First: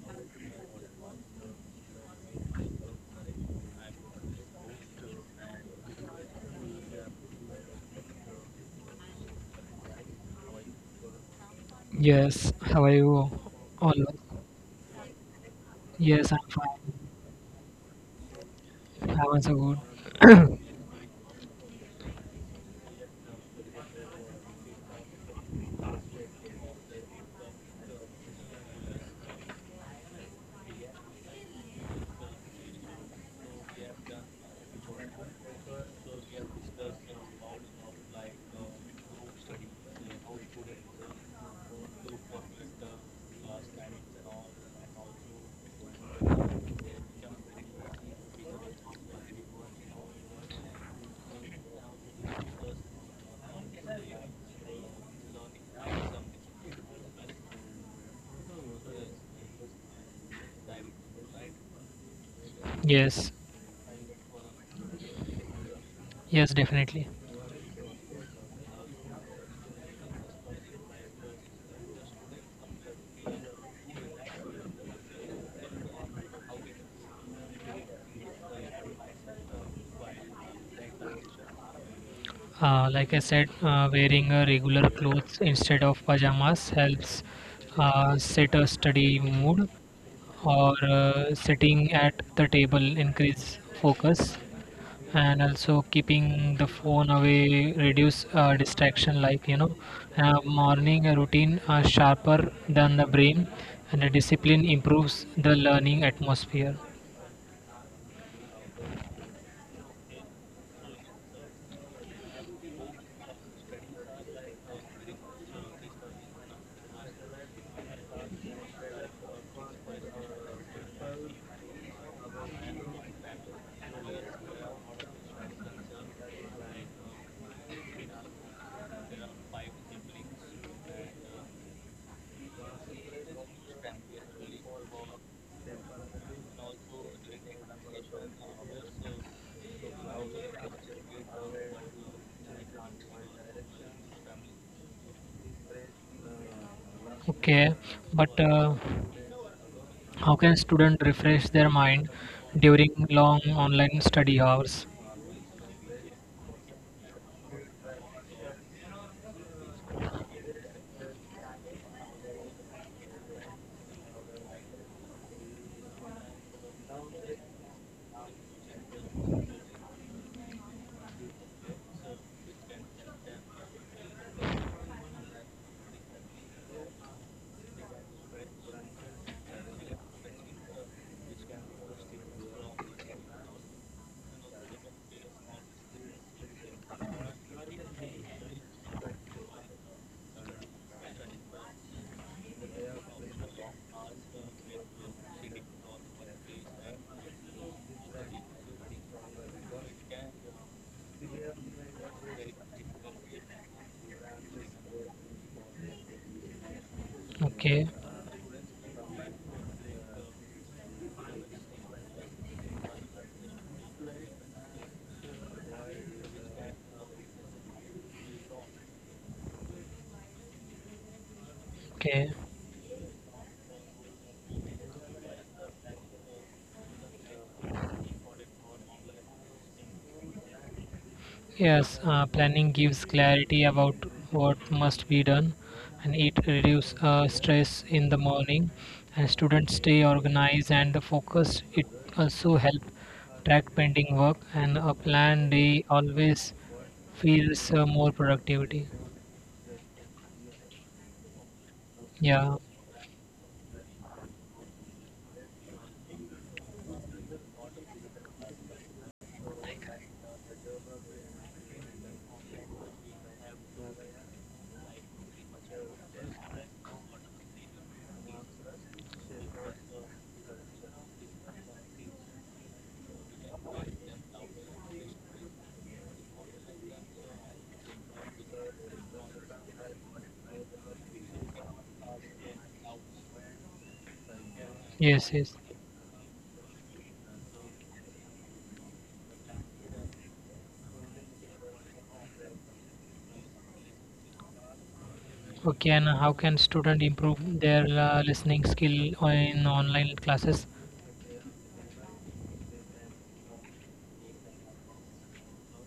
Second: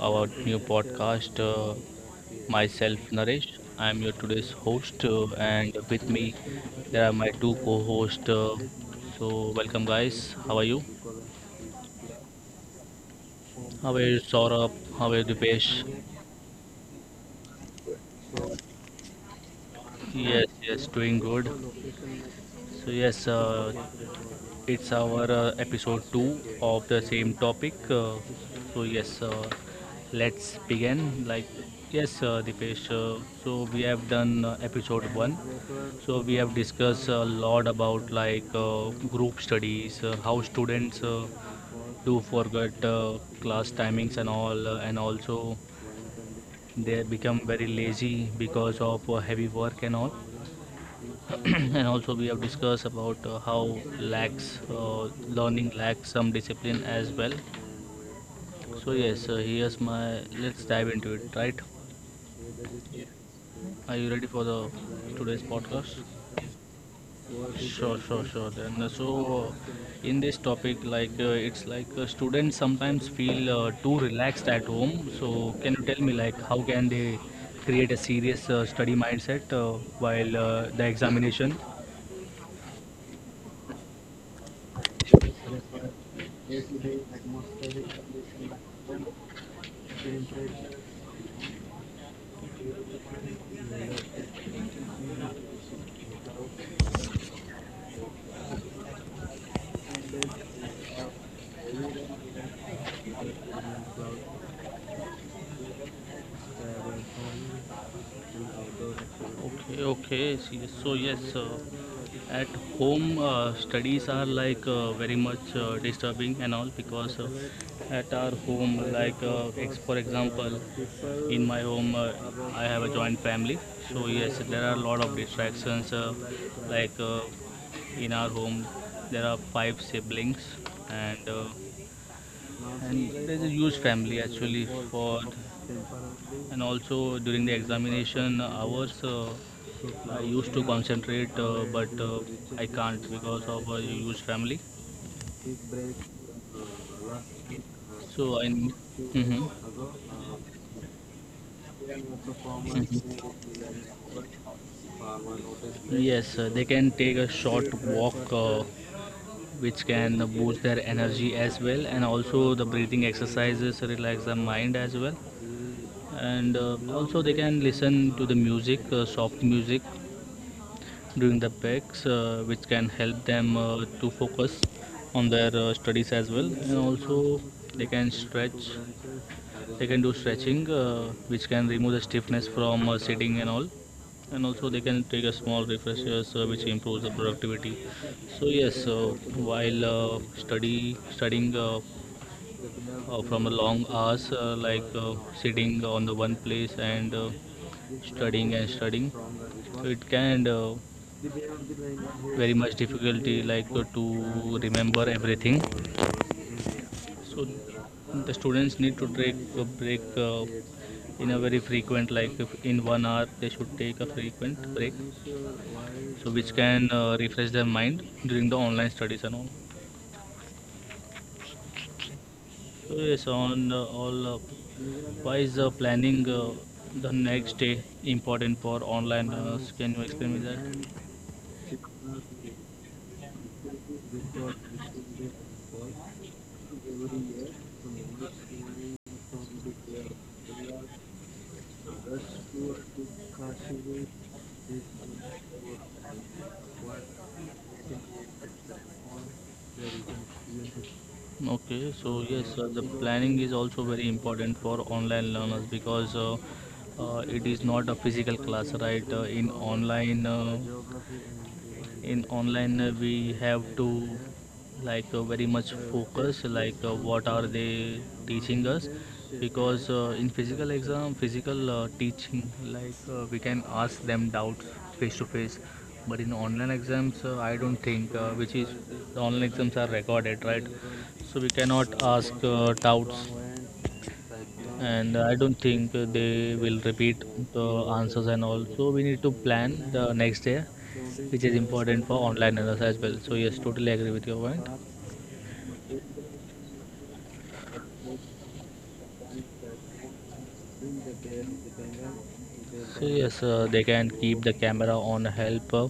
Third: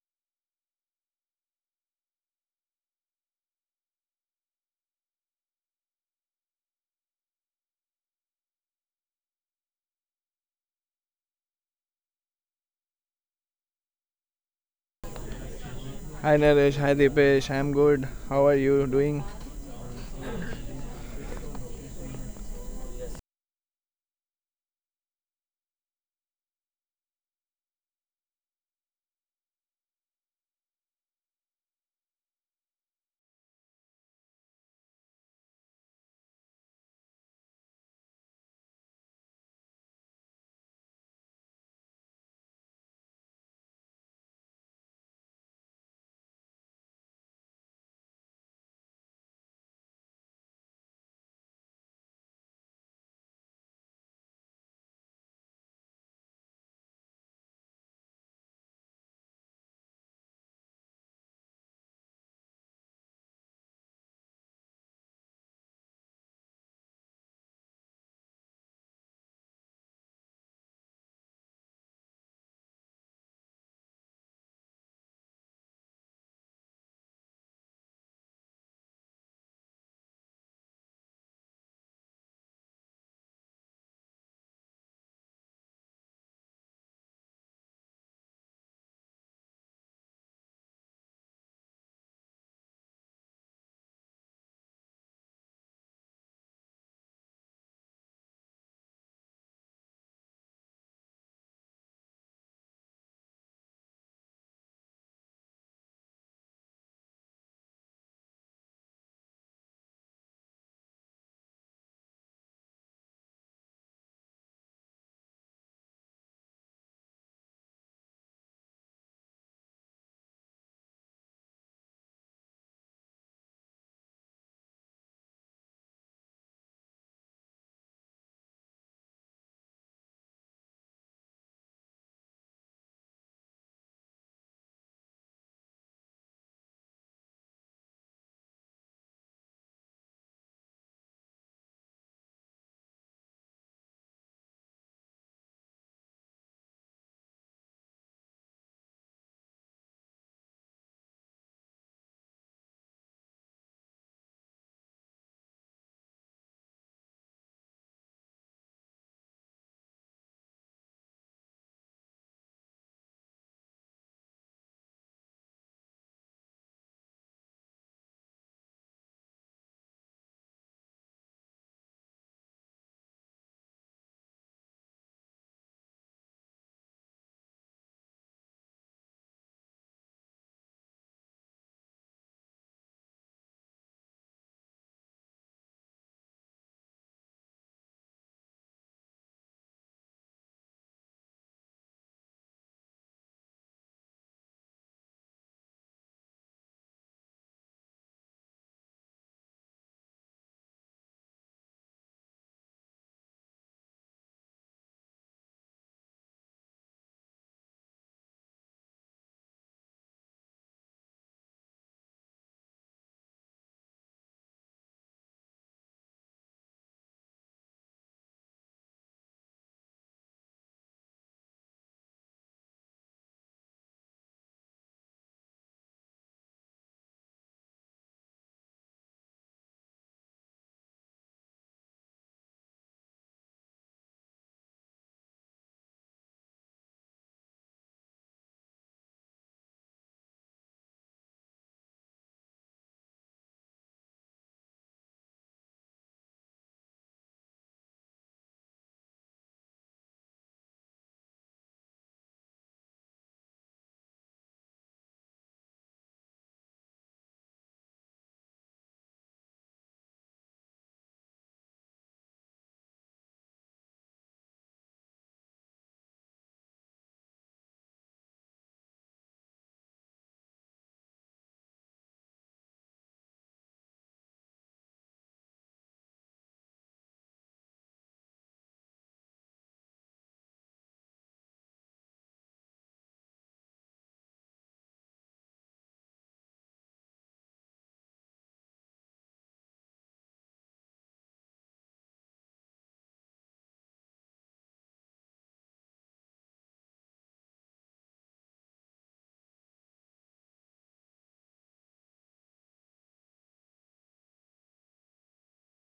our new podcast. Myself, Naresh. I am your today's host, and with me there are my two co-hosts. So welcome, guys. How are you? Yes, how are you? How are Always. you, Saurabh? How are you, Dipesh? Yes, Hi I'm Naresh, hi fine. Dipesh, I'm good. How are you doing? How are you? Good. Yes, yes, doing good. So yes, it's our episode 2 of the same topic. So, yes, uh, let's begin. Dipesh, so we have done episode 1. So, we have discussed a lot about like group studies, how students do forget class timings and all, and also they become very lazy because of heavy work and all. And also we have discussed about how lacks learning lacks some discipline as well. So yes, here's my let's dive into it, right? Yes, Are you ready for the today's podcast? yes, definitely. Sure, sure, sure. Then uh, so uh, in this topic like it's like students sometimes feel too relaxed at home, so can you tell me like how can they create a serious study mindset while the examination? Like I said, wearing a regular clothes instead of pajamas helps set a study mood, or sitting at the table increase focus, and also keeping the phone away reduce distraction like. Morning routine are sharper than the brain, and the discipline improves the learning atmosphere. Okay, okay. Yes, so yes, at home studies are like very much disturbing and all because at our home, for example, in my home, I have a joint family. So yes, there are a lot of distractions. Like uh, in our home, there are five siblings and. Uh, and there's a huge family actually for. And also, during the examination hours, I used to concentrate, but I can't because of a huge family. Okay. But So I. Mhm. how can student refresh their mind during long online study hours? Yes, they can take a short walk, which can boost their energy as well, and also the breathing exercises relax the mind as well. And also they can listen to the music, soft music, during the breaks, which can help them to focus on their studies as well. And also, they can stretch, they can do stretching, which can remove the stiffness from sitting and all. And also, they can take a small refreshers, which improves the productivity. So yes, while studying from a long hours, sitting on the one place and studying and studying, so it can very much difficulty like to remember everything. So Okay, the students need to take a break, in a very frequent, like if in 1 hour they should take a frequent break, so which can refresh their mind during the online studies and all. okay. So yes, on all why is planning the next day important for online learners? Can you explain me that? Yes, planning gives clarity about what must be done, and it reduces stress in the morning, and students stay organized and focused. It also help track pending work, and a planned day always feels more productivity. Okay, so yes, Yeah, the planning is also very important for online learners because it is not a physical class, right? In online, we have to like very much focus, like what are they teaching us? Because physical teaching, like we can ask them doubts face to face, but in online exams, I don't think, which is the online exams are recorded, right? So we cannot ask doubts, and I yes, yes. don't think they will repeat the answers. And also, we need to plan the next day, which is important for online learners as well. So yes, totally agree with your point. Okay, and how can student improve their listening skill in online classes? So yes, they can keep the camera on help uh,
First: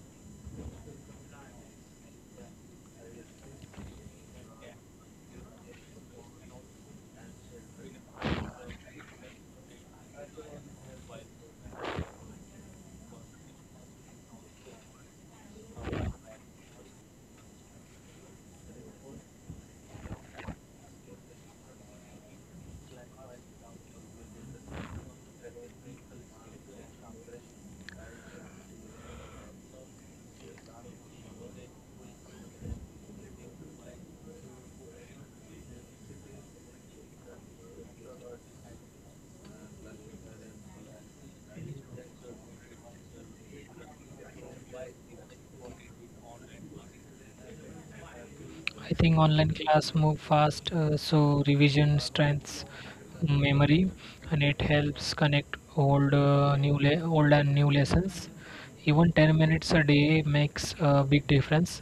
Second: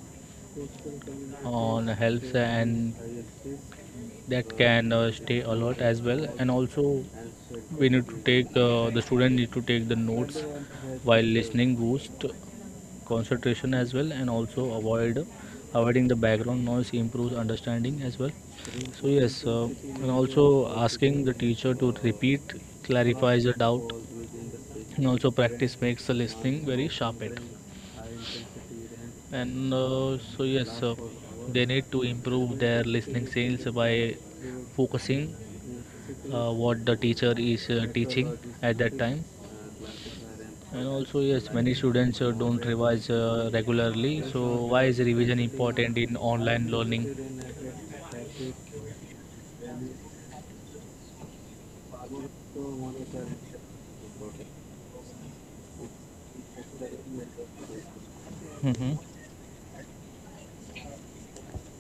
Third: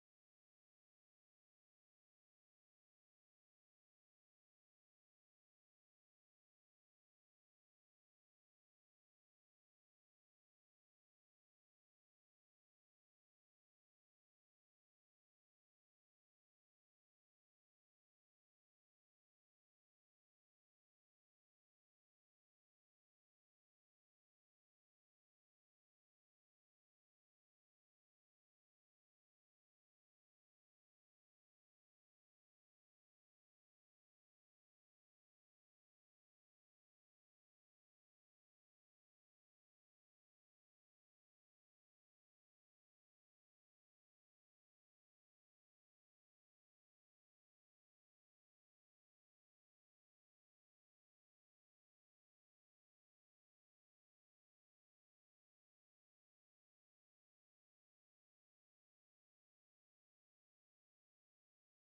on helps, and that can stay a lot as well. And also, we need to take the student need to take the notes while listening, boost concentration as well. And also avoiding the background noise improves understanding as well. So yes, and also asking the teacher to repeat clarifies the doubt. And also practice makes the listening very sharpened. And so yes, they need to improve their listening skills by focusing what the teacher is teaching at that time. And also, yes, many students don't revise regularly. So, why is revision important in online learning? I think online class move fast, so revision strengths memory, and it helps connect old and new lessons. Mm-hmm. Even 10 minutes a day makes a big difference.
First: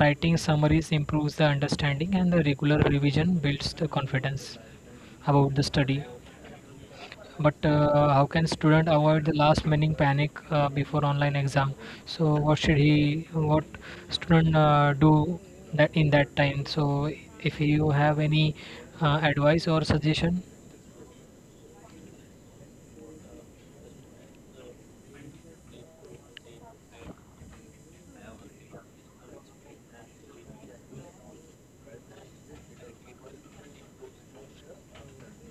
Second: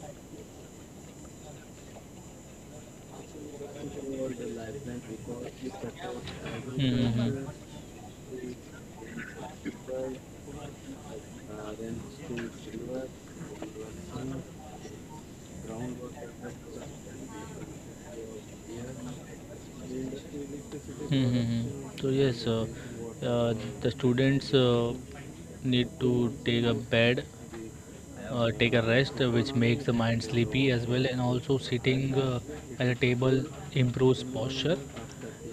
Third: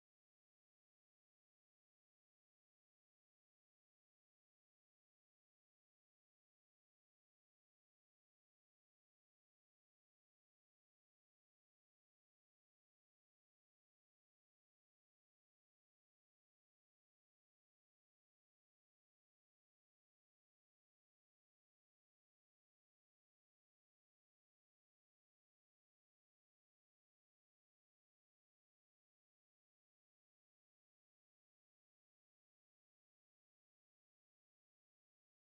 Writing summaries improves the understanding, and the regular revision builds the confidence about the study. Mm-hmm. But how can student avoid the last minute panic before online exam? So what should he, what student do that in that time? So if you have any advice or suggestion? Mm-hmm. So, yes, uh, the students need to take a rest, which makes the mind sleepy as well, and also sitting at a table improves posture.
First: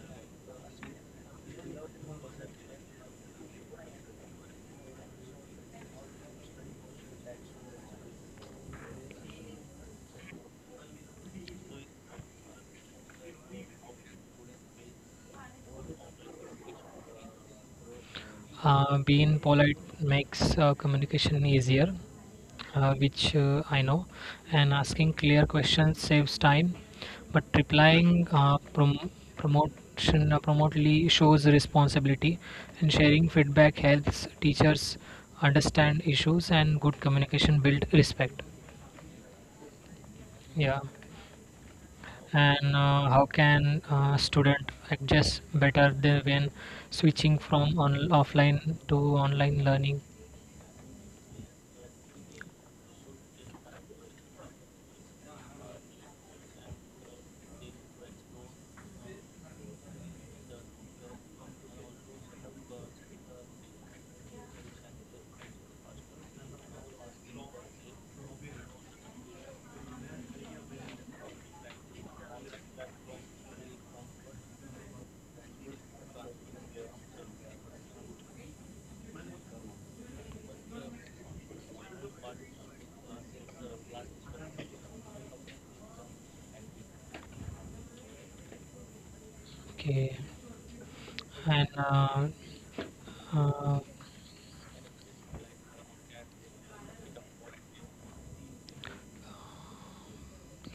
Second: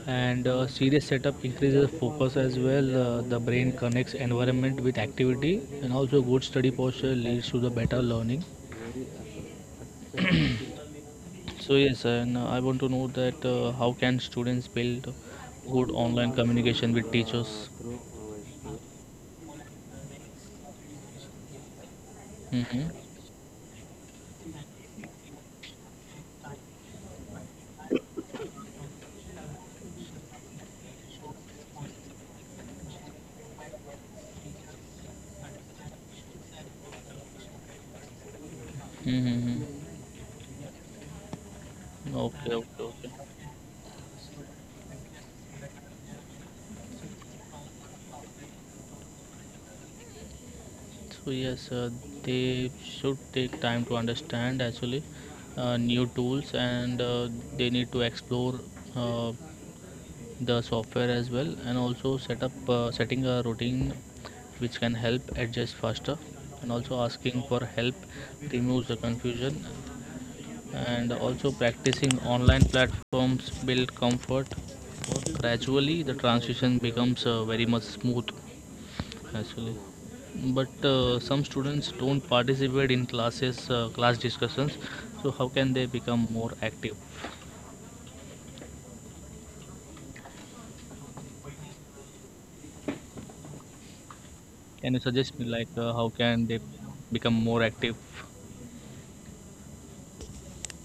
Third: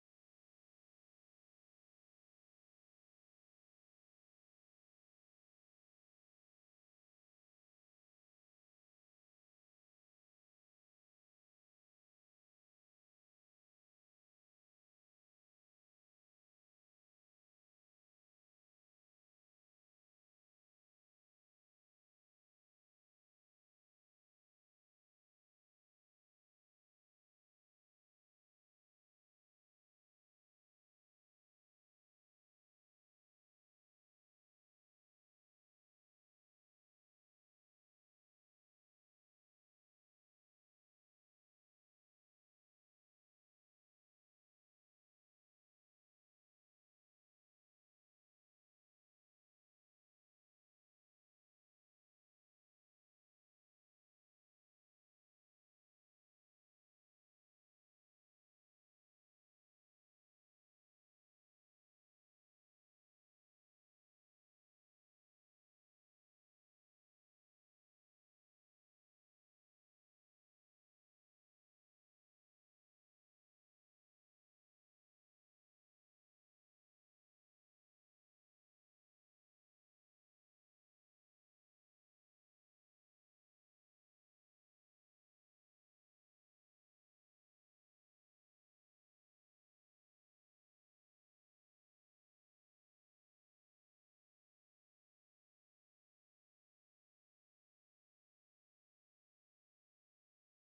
And serious setup increases focus as well. The brain connects environment with activity, and also good study posture leads to the better learning. So yes, and I want to know that how can students build good online communication with teachers? Being polite makes communication easier, Mm-hmm. Which I know, and asking clear questions saves time, but replying prom- promotion promotely shows responsibility, and sharing feedback helps teachers understand issues, and good communication build respect. Mm-hmm. Yeah, Okay, and okay, okay. how can student adjust better than when switching from offline to online learning? So yes, they should take time to understand actually new tools, and they need to explore uh, the software as well, and also setting a routine which can help adjust faster, and also asking for help removes the confusion, and also practicing online platforms build comfort. Gradually, the transition becomes very much smooth actually. But some students don't participate in class discussions, so how can they become more active? Okay. And uh, Can you suggest me like how can they become more active?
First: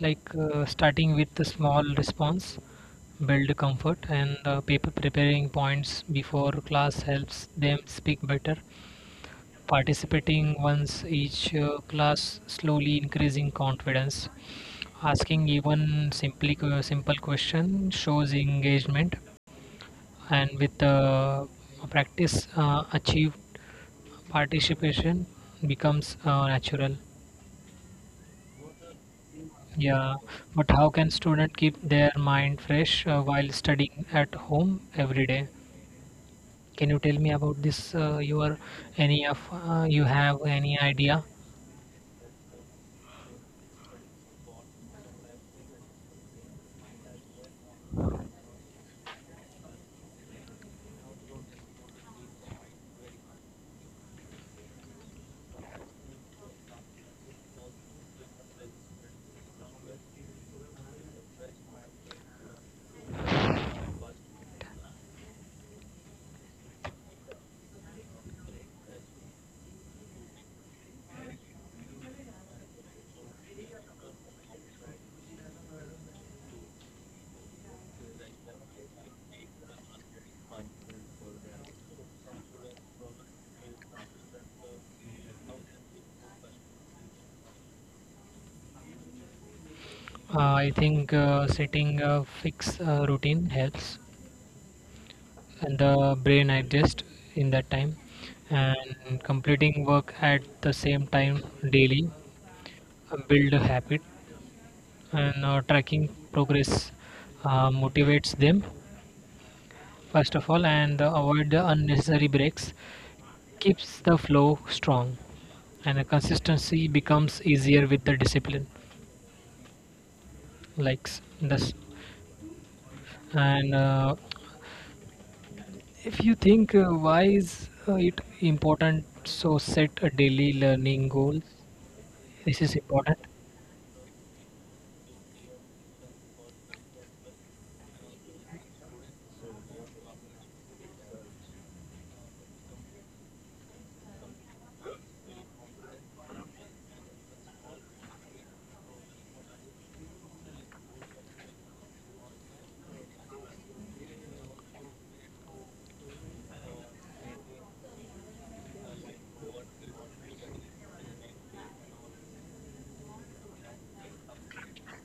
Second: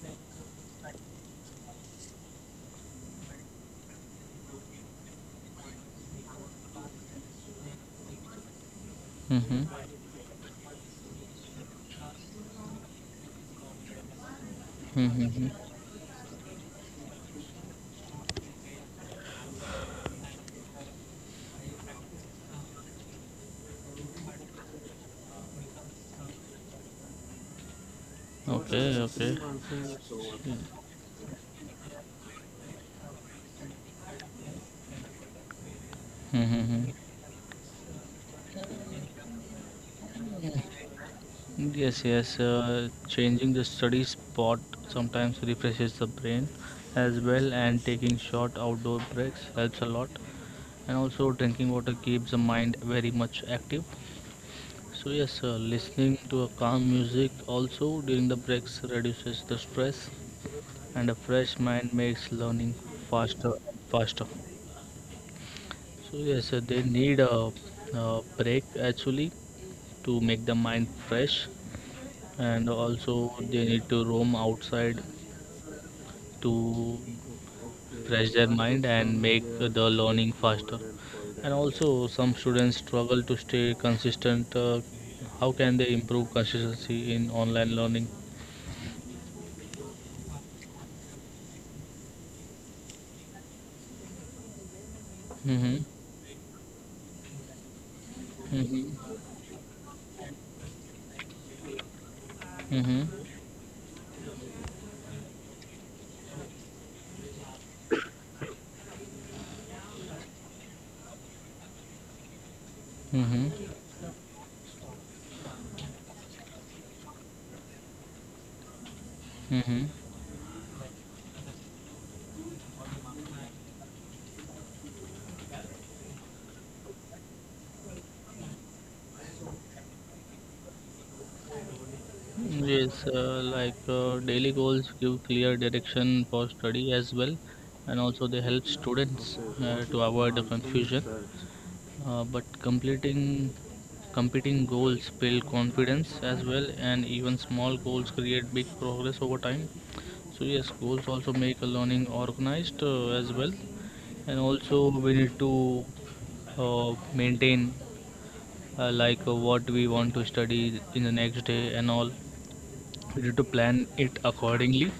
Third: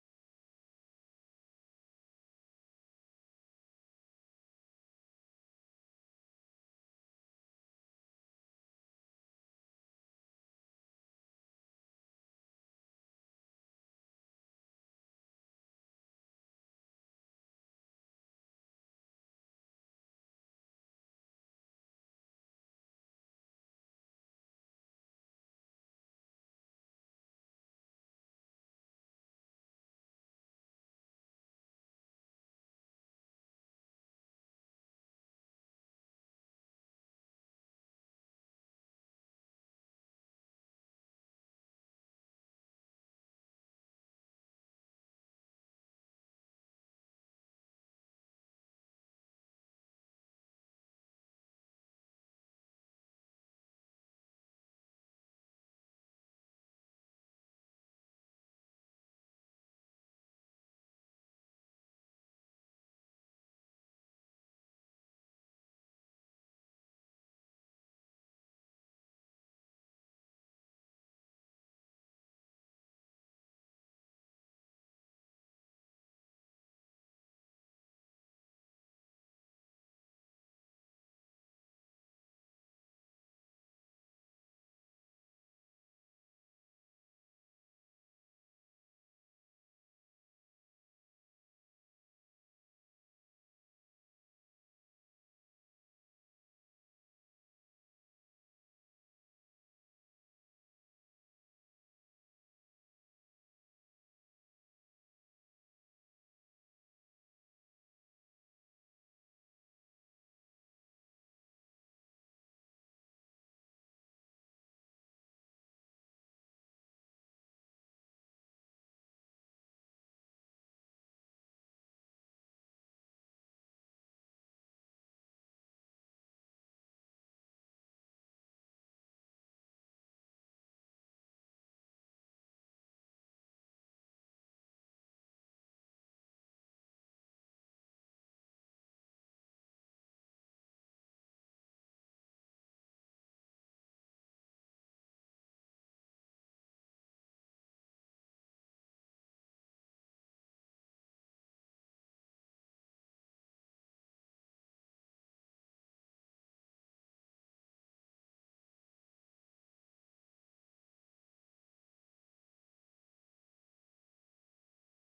like Starting with the small response, build comfort, and people preparing points before class helps them speak better. Mm-hmm. Participating once each class slowly increasing confidence. Mm-hmm. Asking even simply simple question shows engagement. And with the practice achieved participation becomes natural. Okay, okay. Yeah. But how can student keep their mind fresh while studying at home every day? Can you Mm-hmm. tell me about this? You have any idea? Yes, yes. Changing the study spot sometimes refreshes the brain as well, and taking short outdoor breaks helps a lot. And also drinking water keeps the mind very much active. So yes, listening to a calm music also during the breaks reduces the stress, and a fresh mind makes learning faster and faster. So yes, they need a break actually to make the mind fresh, and also they need to roam outside to fresh their mind and make the learning faster. And also, some students struggle to stay consistent. How can they improve consistency in online learning? I think setting a fixed routine helps, and Mm-hmm. the brain adjusts in that time, Mm-hmm. and completing work at the same time daily Mm-hmm. Build a habit, and tracking progress motivates them first of all, and avoid the unnecessary breaks Mm-hmm. keeps the flow strong, and the consistency becomes easier with the discipline. Mm-hmm. Like s- this and if you think why is it important, so set a daily learning goal. This is Yes, important. Daily goals give clear direction for study as well, and also they help students to avoid the confusion. But completing competing goals build confidence as well, and even small goals create big progress over time. So yes, goals also make a learning organized as well, and also we need to maintain what we want to study in the next day and all. We need to plan it accordingly.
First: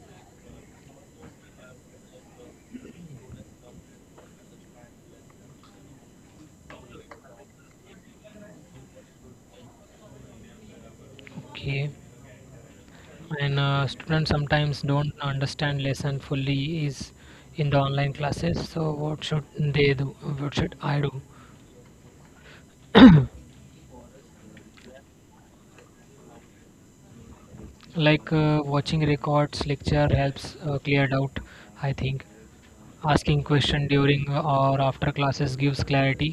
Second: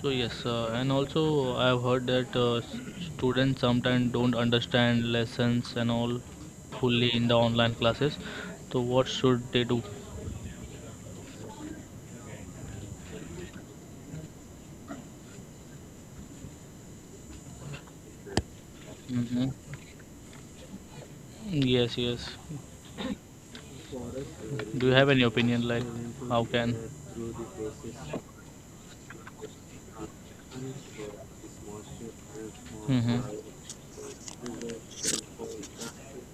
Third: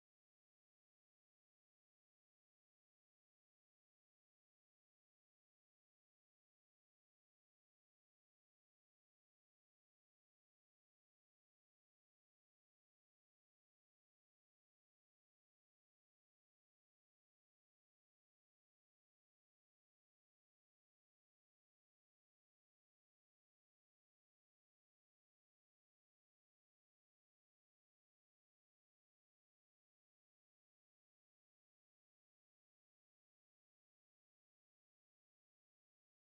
So yes, and also I have heard that students sometimes don't understand lessons and all fully in the online classes. So what should they do? Okay. And students sometimes don't understand lesson fully is in the online classes, so what should Hmm. they do? What should I do? Yes, yes. Do you have any opinion like how can? Like watching records lecture helps clear doubt, I think. Asking question during or after classes gives clarity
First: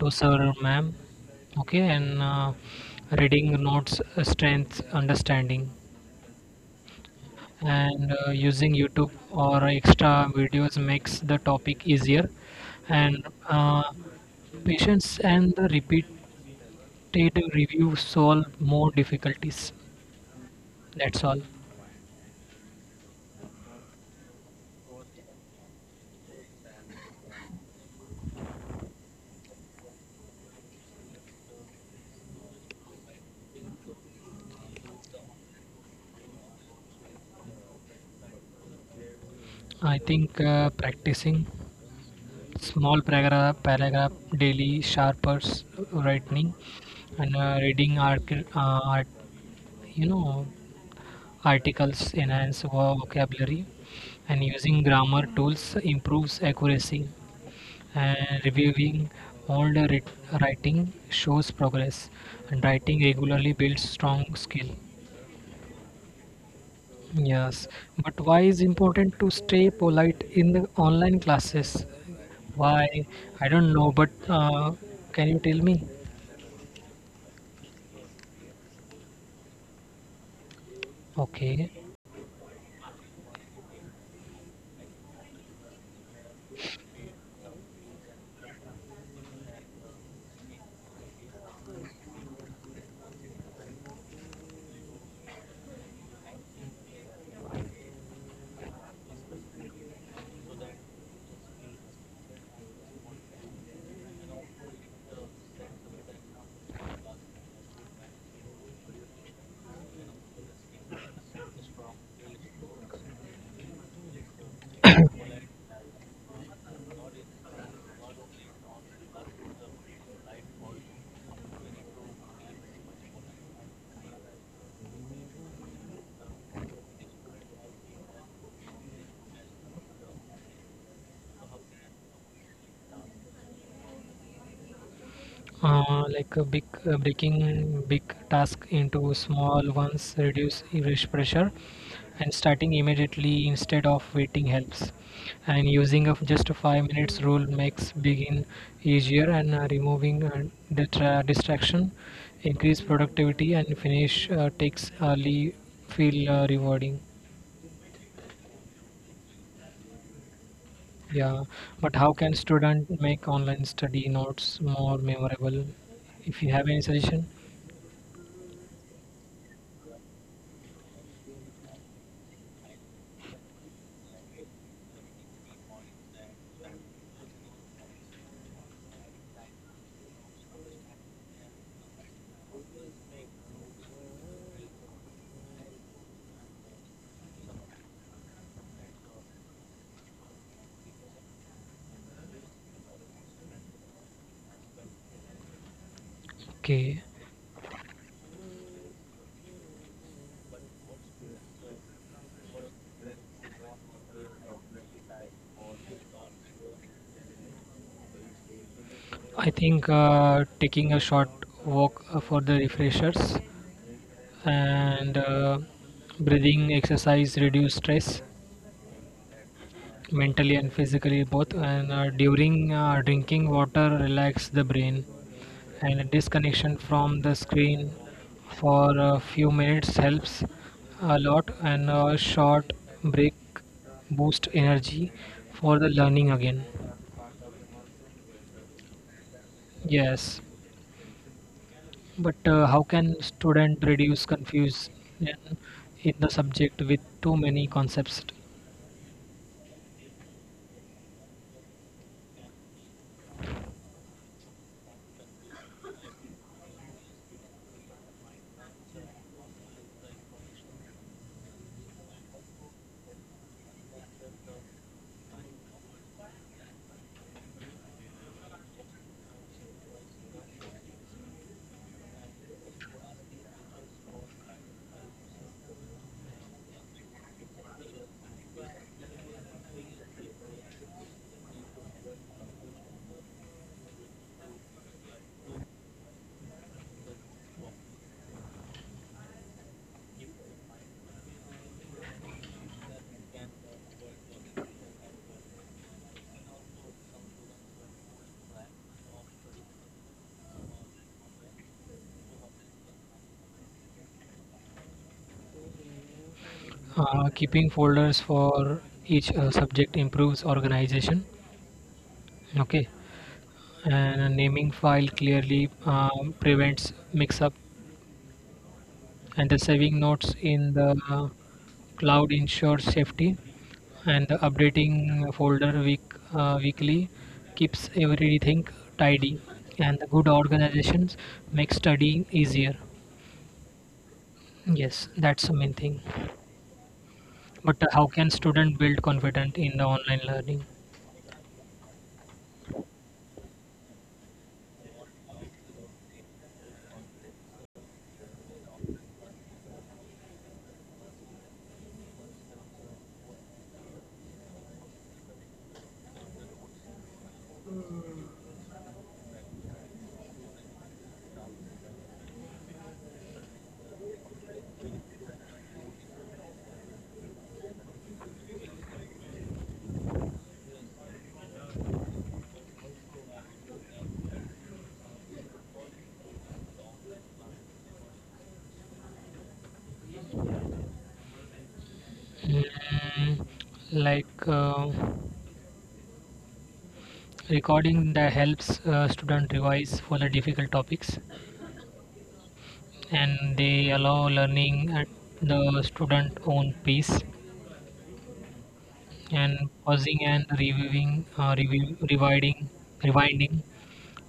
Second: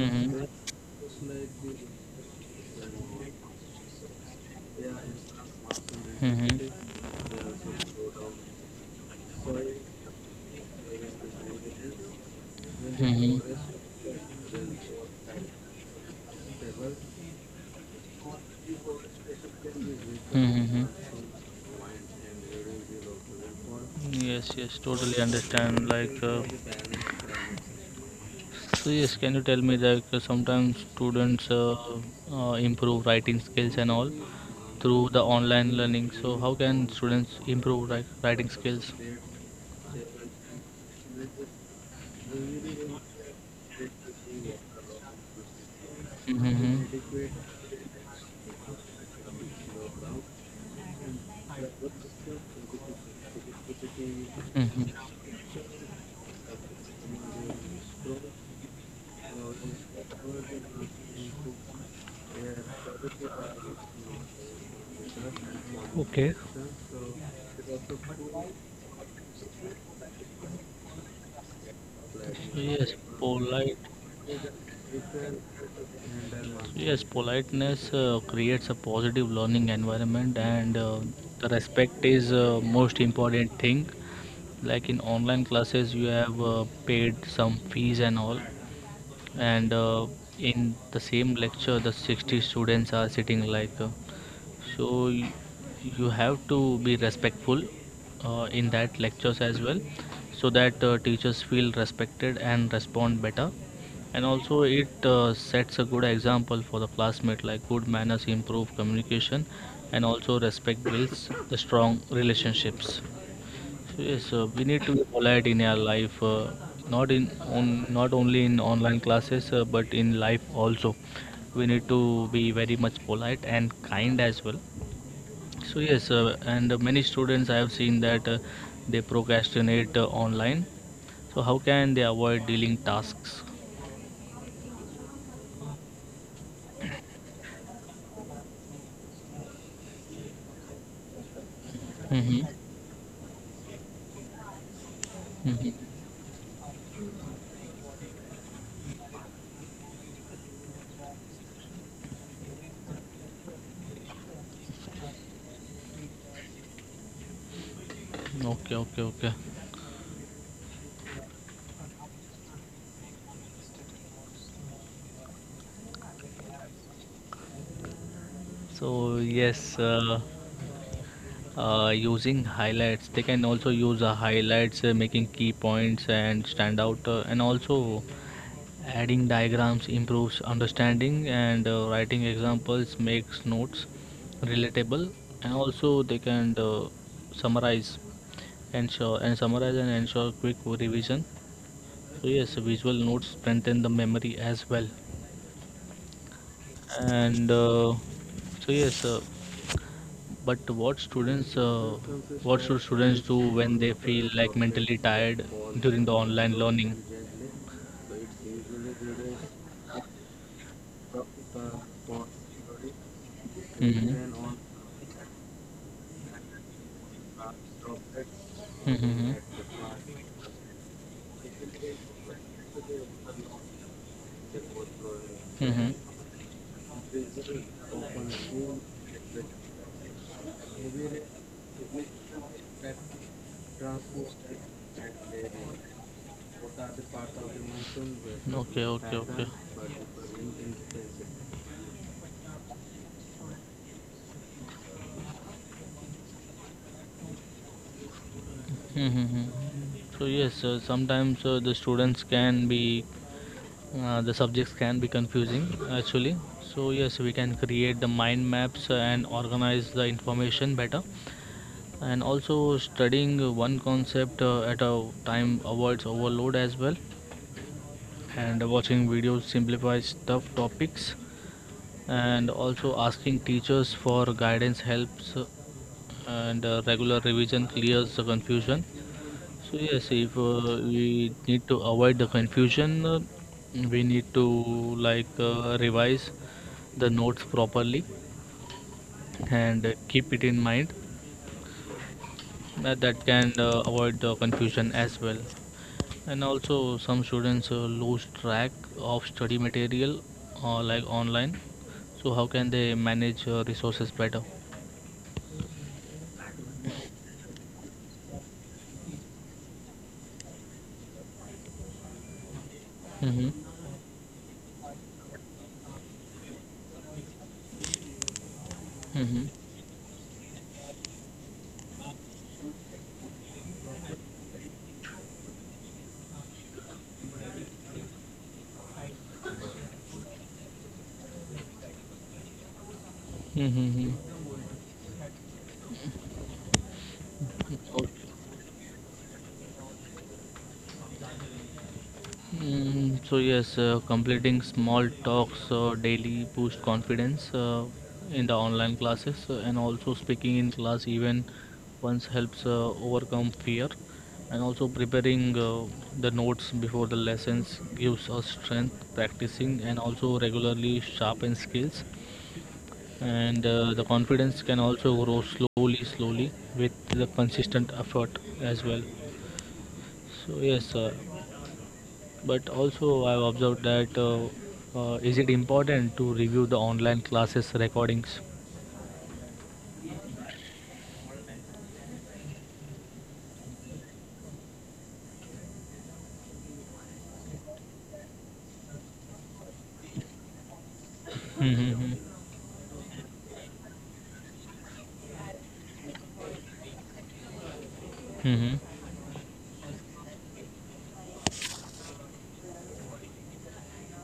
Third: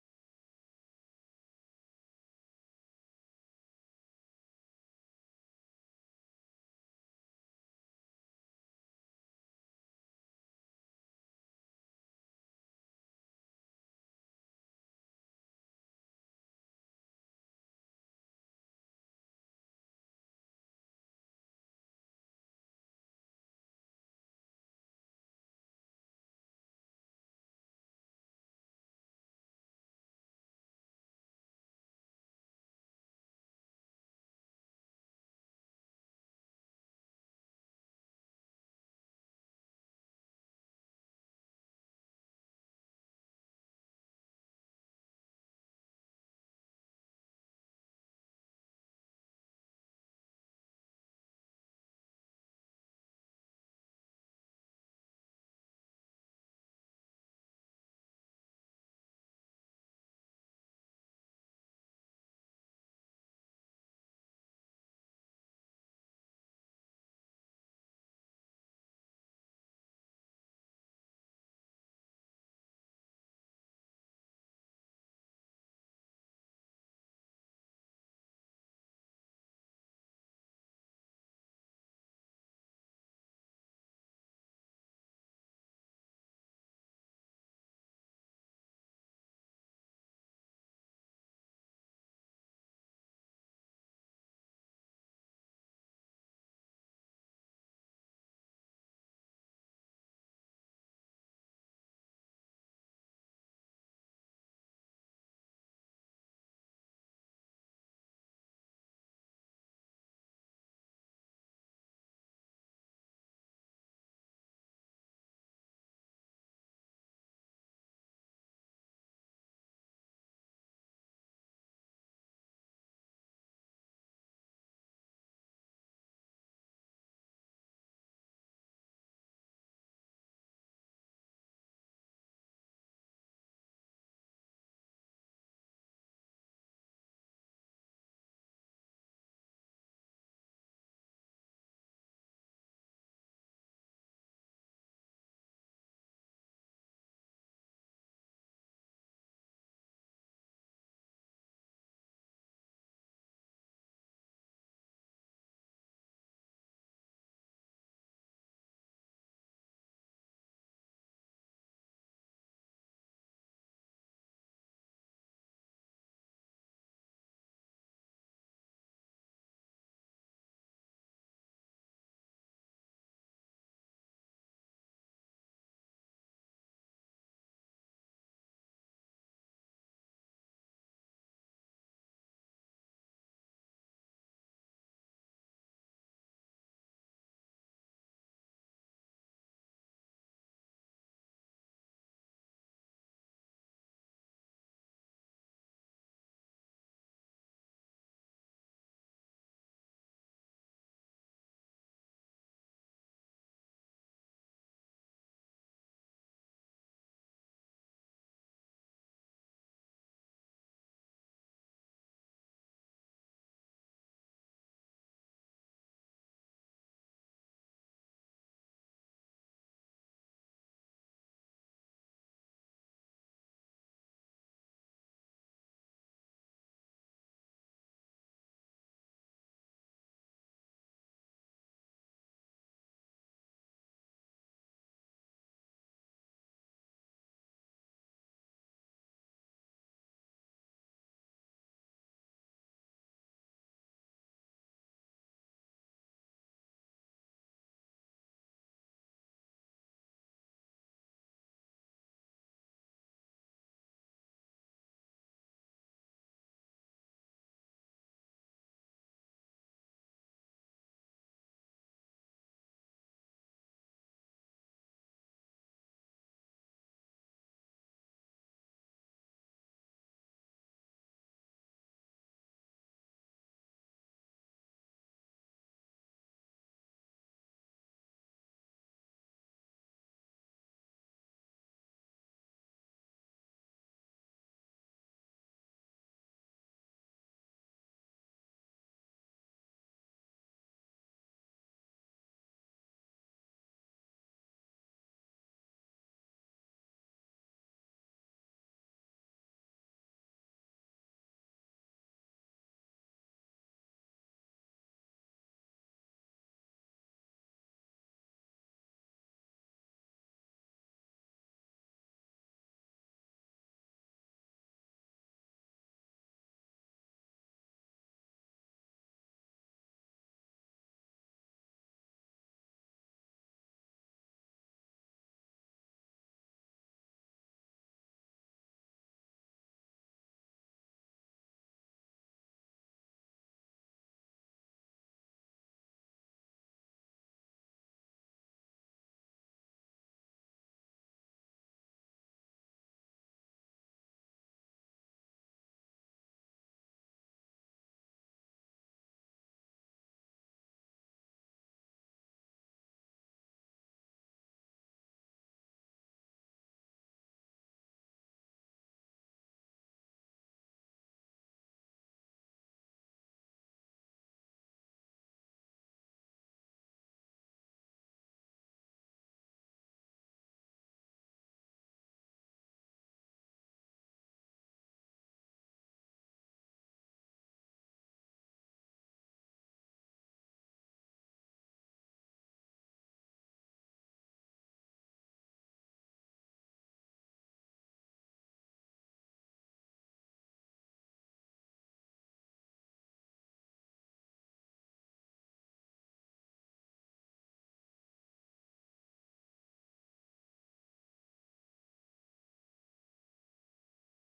to sir hmm. or ma'am. Okay. And reading notes strengths understanding, Mhm. and using YouTube or extra videos makes the topic easier, and Mhm. Patience and the repetitive review solve more The difficulties. system will weaken. Mm-hmm. From. That's all. Yes, yes, totally understand. Like, from the parents' presence. So yes, can you tell me that sometimes students improve writing skills and all through the online learning? So how can students improve writing skills? I think practicing small paragraph daily sharpers writing, Mm-hmm. and reading art, you know, articles enhance vocabulary, and using Mm-hmm. grammar tools improves accuracy, and reviewing old writ- writing shows progress, and writing regularly builds strong skill. Okay. Yes. But why is important to stay polite in the online classes? So Why? yes, I don't polite. know, but can you tell me? Yes, politeness creates a positive learning environment, and the Okay. respect is most important thing. Like in online classes, you have paid some fees and all, and in the same lecture, the 60 students are sitting like. So you have to be respectful in that lectures as well, so that teachers feel respected and respond better. And also it sets a good example for the classmate, like good manners improve communication, and also respect builds the strong relationships. So yes, we need to be polite in our life, not in on not only in online classes, but in life also we need to be very much polite and kind as well. So yes, and many students I have seen that they procrastinate online. So how can they avoid dealing tasks? Like a big Breaking big task into small ones reduce rush pressure, and Mm-hmm. starting immediately instead of waiting helps, and Mm-hmm. using of just a 5 minutes rule makes begin easier, and removing distraction increase productivity, and finish takes early feel rewarding. Okay, okay, okay. Yeah. But how can student make online study notes more memorable, if you have any suggestion? So yes, they can also use highlights, making key points and stand out, and also adding diagrams improves understanding, and writing examples makes notes relatable, and also they can summarize summarize and ensure quick revision. So yes, visual notes strengthen the memory as well. Okay. And so yes. But what should students do when they feel like mentally tired during the online learning? I think taking a short walk for the refreshers, Hmm, and breathing exercise reduce stress mentally and physically both. And during drinking water, relax the brain, hmm, hmm. and a disconnection from the screen for a few minutes helps a lot. And a short break boost energy for the learning again. Okay, okay, okay. Yes. But how can student reduce confusion in the subject with too many concepts? Mm-hmm. So yes, sometimes the subjects can be confusing actually. So yes, we can create the mind maps and organize the information better. And also studying one concept at a time avoids overload as well. And watching videos simplifies tough topics, and also asking teachers for guidance helps, and regular revision clears the confusion. So yes, if we need to avoid the confusion, we need to like revise the notes properly and keep it in mind, that can avoid confusion as well. And also, some students lose track of study material like online. So, how can they manage resources better? Keeping folders for each subject improves organization. Okay, Mm-hmm. and naming file clearly prevents mix-up, Mm-hmm. and the saving notes in the cloud ensures safety, and the updating folder week weekly keeps everything tidy, and the good organizations make studying easier. Mm-hmm. Yes, that's the main thing. But how can student build confidence in the online learning? So yes, completing small talks daily boost confidence in the online classes, and also speaking in class even once helps overcome fear, and also preparing the notes before the lessons gives us strength. Practicing and also regularly sharpen skills, and the confidence can also grow slowly, slowly with the consistent effort as well. So yes, sir. But also I've observed that is it important to review the online classes recordings? Mm, like recording that helps student revise for the difficult topics, Mm-hmm. Mm-hmm. and they allow learning at the student own pace, Mm-hmm. and pausing and rewinding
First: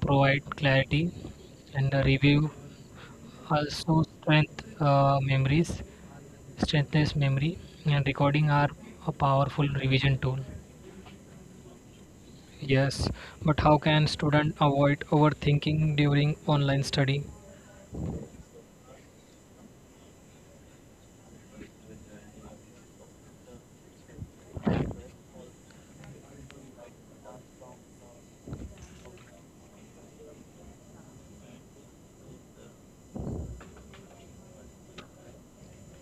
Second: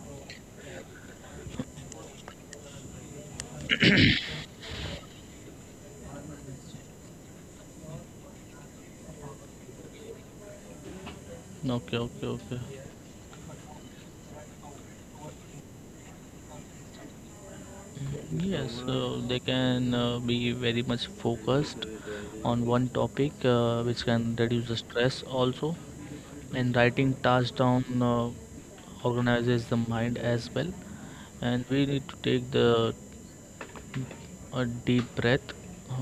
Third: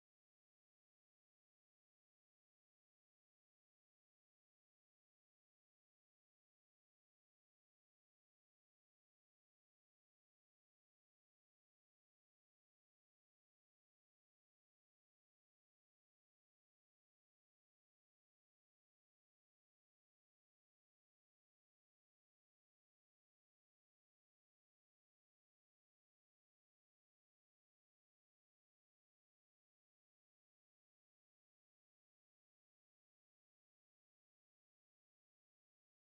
provide clarity, and the review also strengthens memory, and recording are a powerful revision tool. Okay, okay, okay. Yes. But how can student avoid overthinking during online study? Yes, so they can be very much focused on one topic, which can reduce the stress also. And writing tasks down organizes the mind as well. And we need to take the a deep breath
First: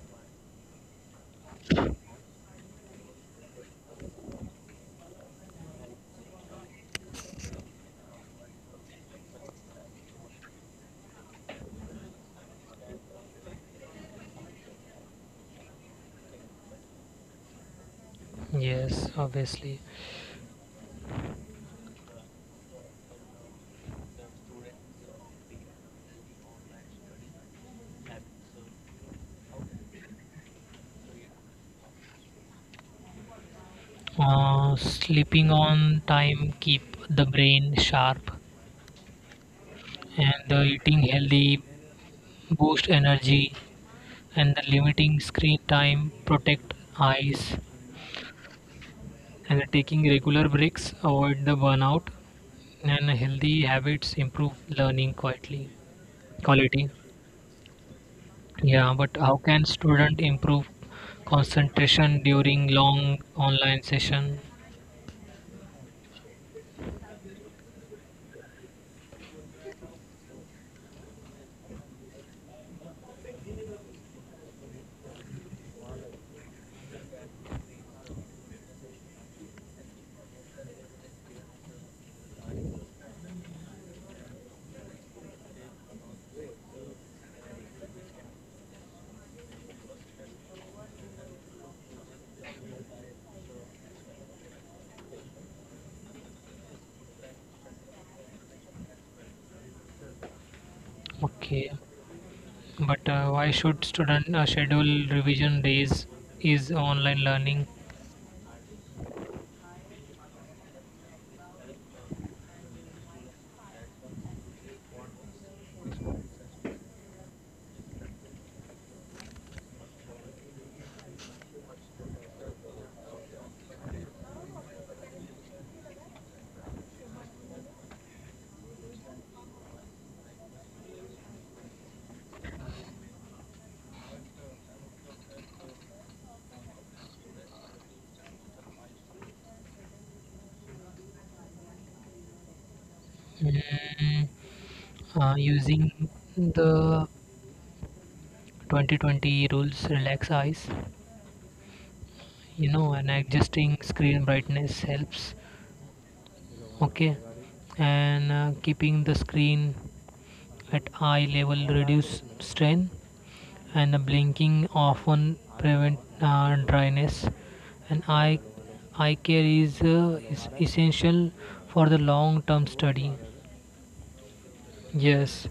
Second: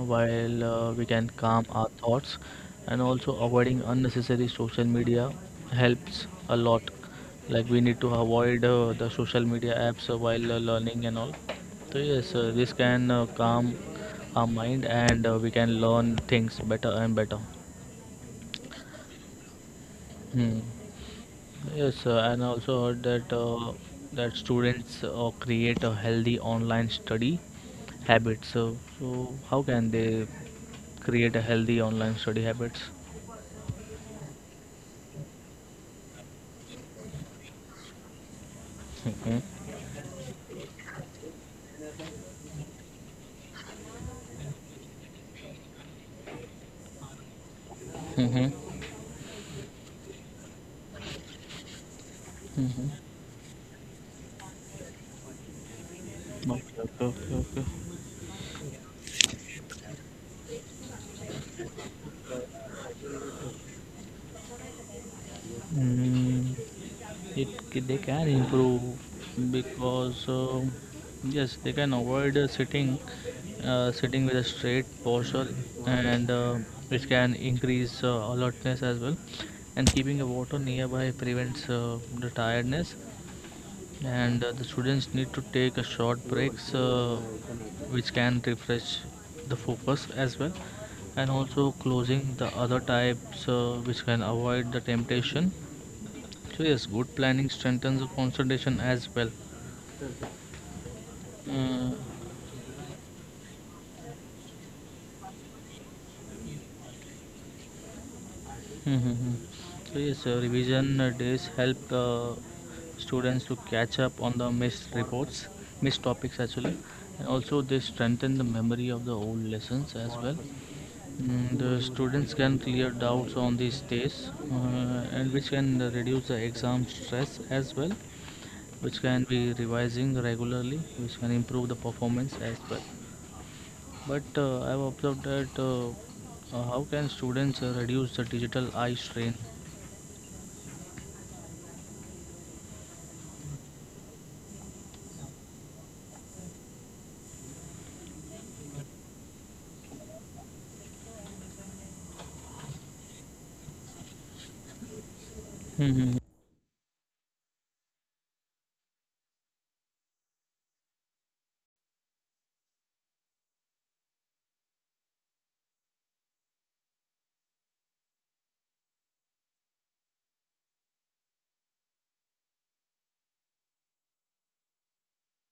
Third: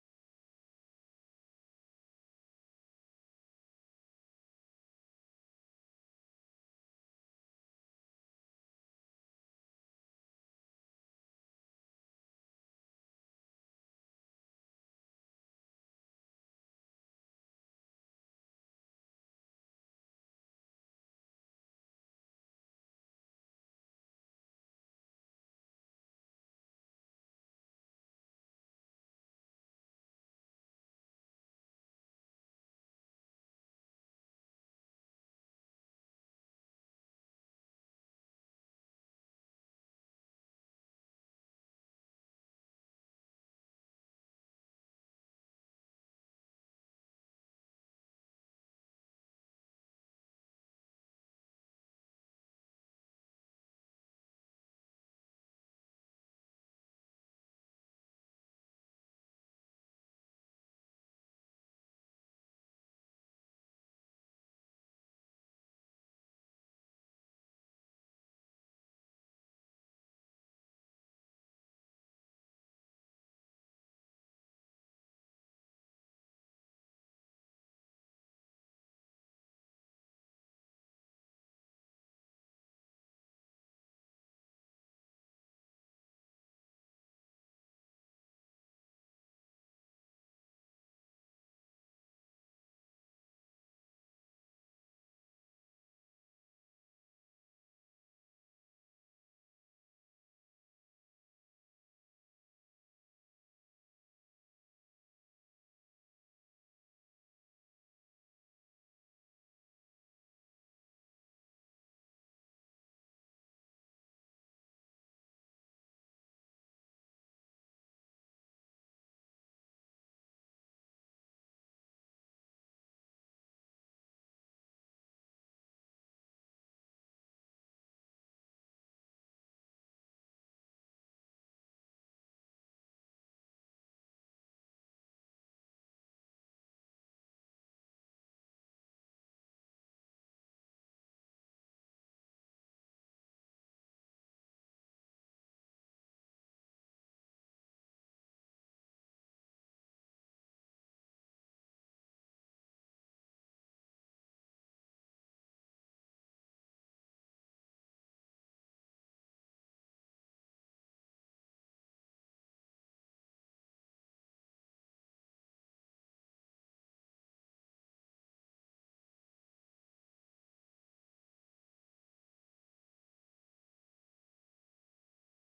while we can calm our thoughts, and also avoiding unnecessary social media helps a lot. Like we need to avoid the social media apps while learning and all. So yes, this can calm our mind, and we can learn things better and better. Yes, obviously. Hmm. Yes, and also heard that that students create a healthy online study habits. So, so how can they create a healthy online study habits? Sleeping on time keep the brain sharp, and the eating healthy boost energy, and the limiting screen time protect eyes, Mm-hmm. and the taking regular breaks avoid the burnout, Mm-hmm. Mm-hmm. and healthy habits improve learning quietly Okay, quality. okay, okay, okay. Yeah. But how can student improve concentration during long online session? Mm, they can improve because yes, they can avoid sitting with a straight posture, and which can increase alertness as well. And keeping a water nearby prevents the tiredness, and the students need to take a short breaks, which can refresh the focus as well. And also closing the other types, which can avoid the temptation. So yes, good planning strengthens the concentration as well. Okay. Uh, But why should student schedule revision days? Is online learning mhm. So yes, revision days help students to catch up on the missed topics actually, and also they strengthen the memory of the old lessons as well. Mm, the students can clear doubts on these days, and which can reduce the exam stress as well, which can be revising regularly, which can improve the performance as well. But I've observed that how can students reduce the digital eye strain? mm, using the 2020 rules? Relax eyes, you know, and adjusting screen brightness helps. Hmm. Okay. And keeping the screen at eye level reduce strain, and the blinking often prevent dryness, and eye care is essential for the long term study. Yes,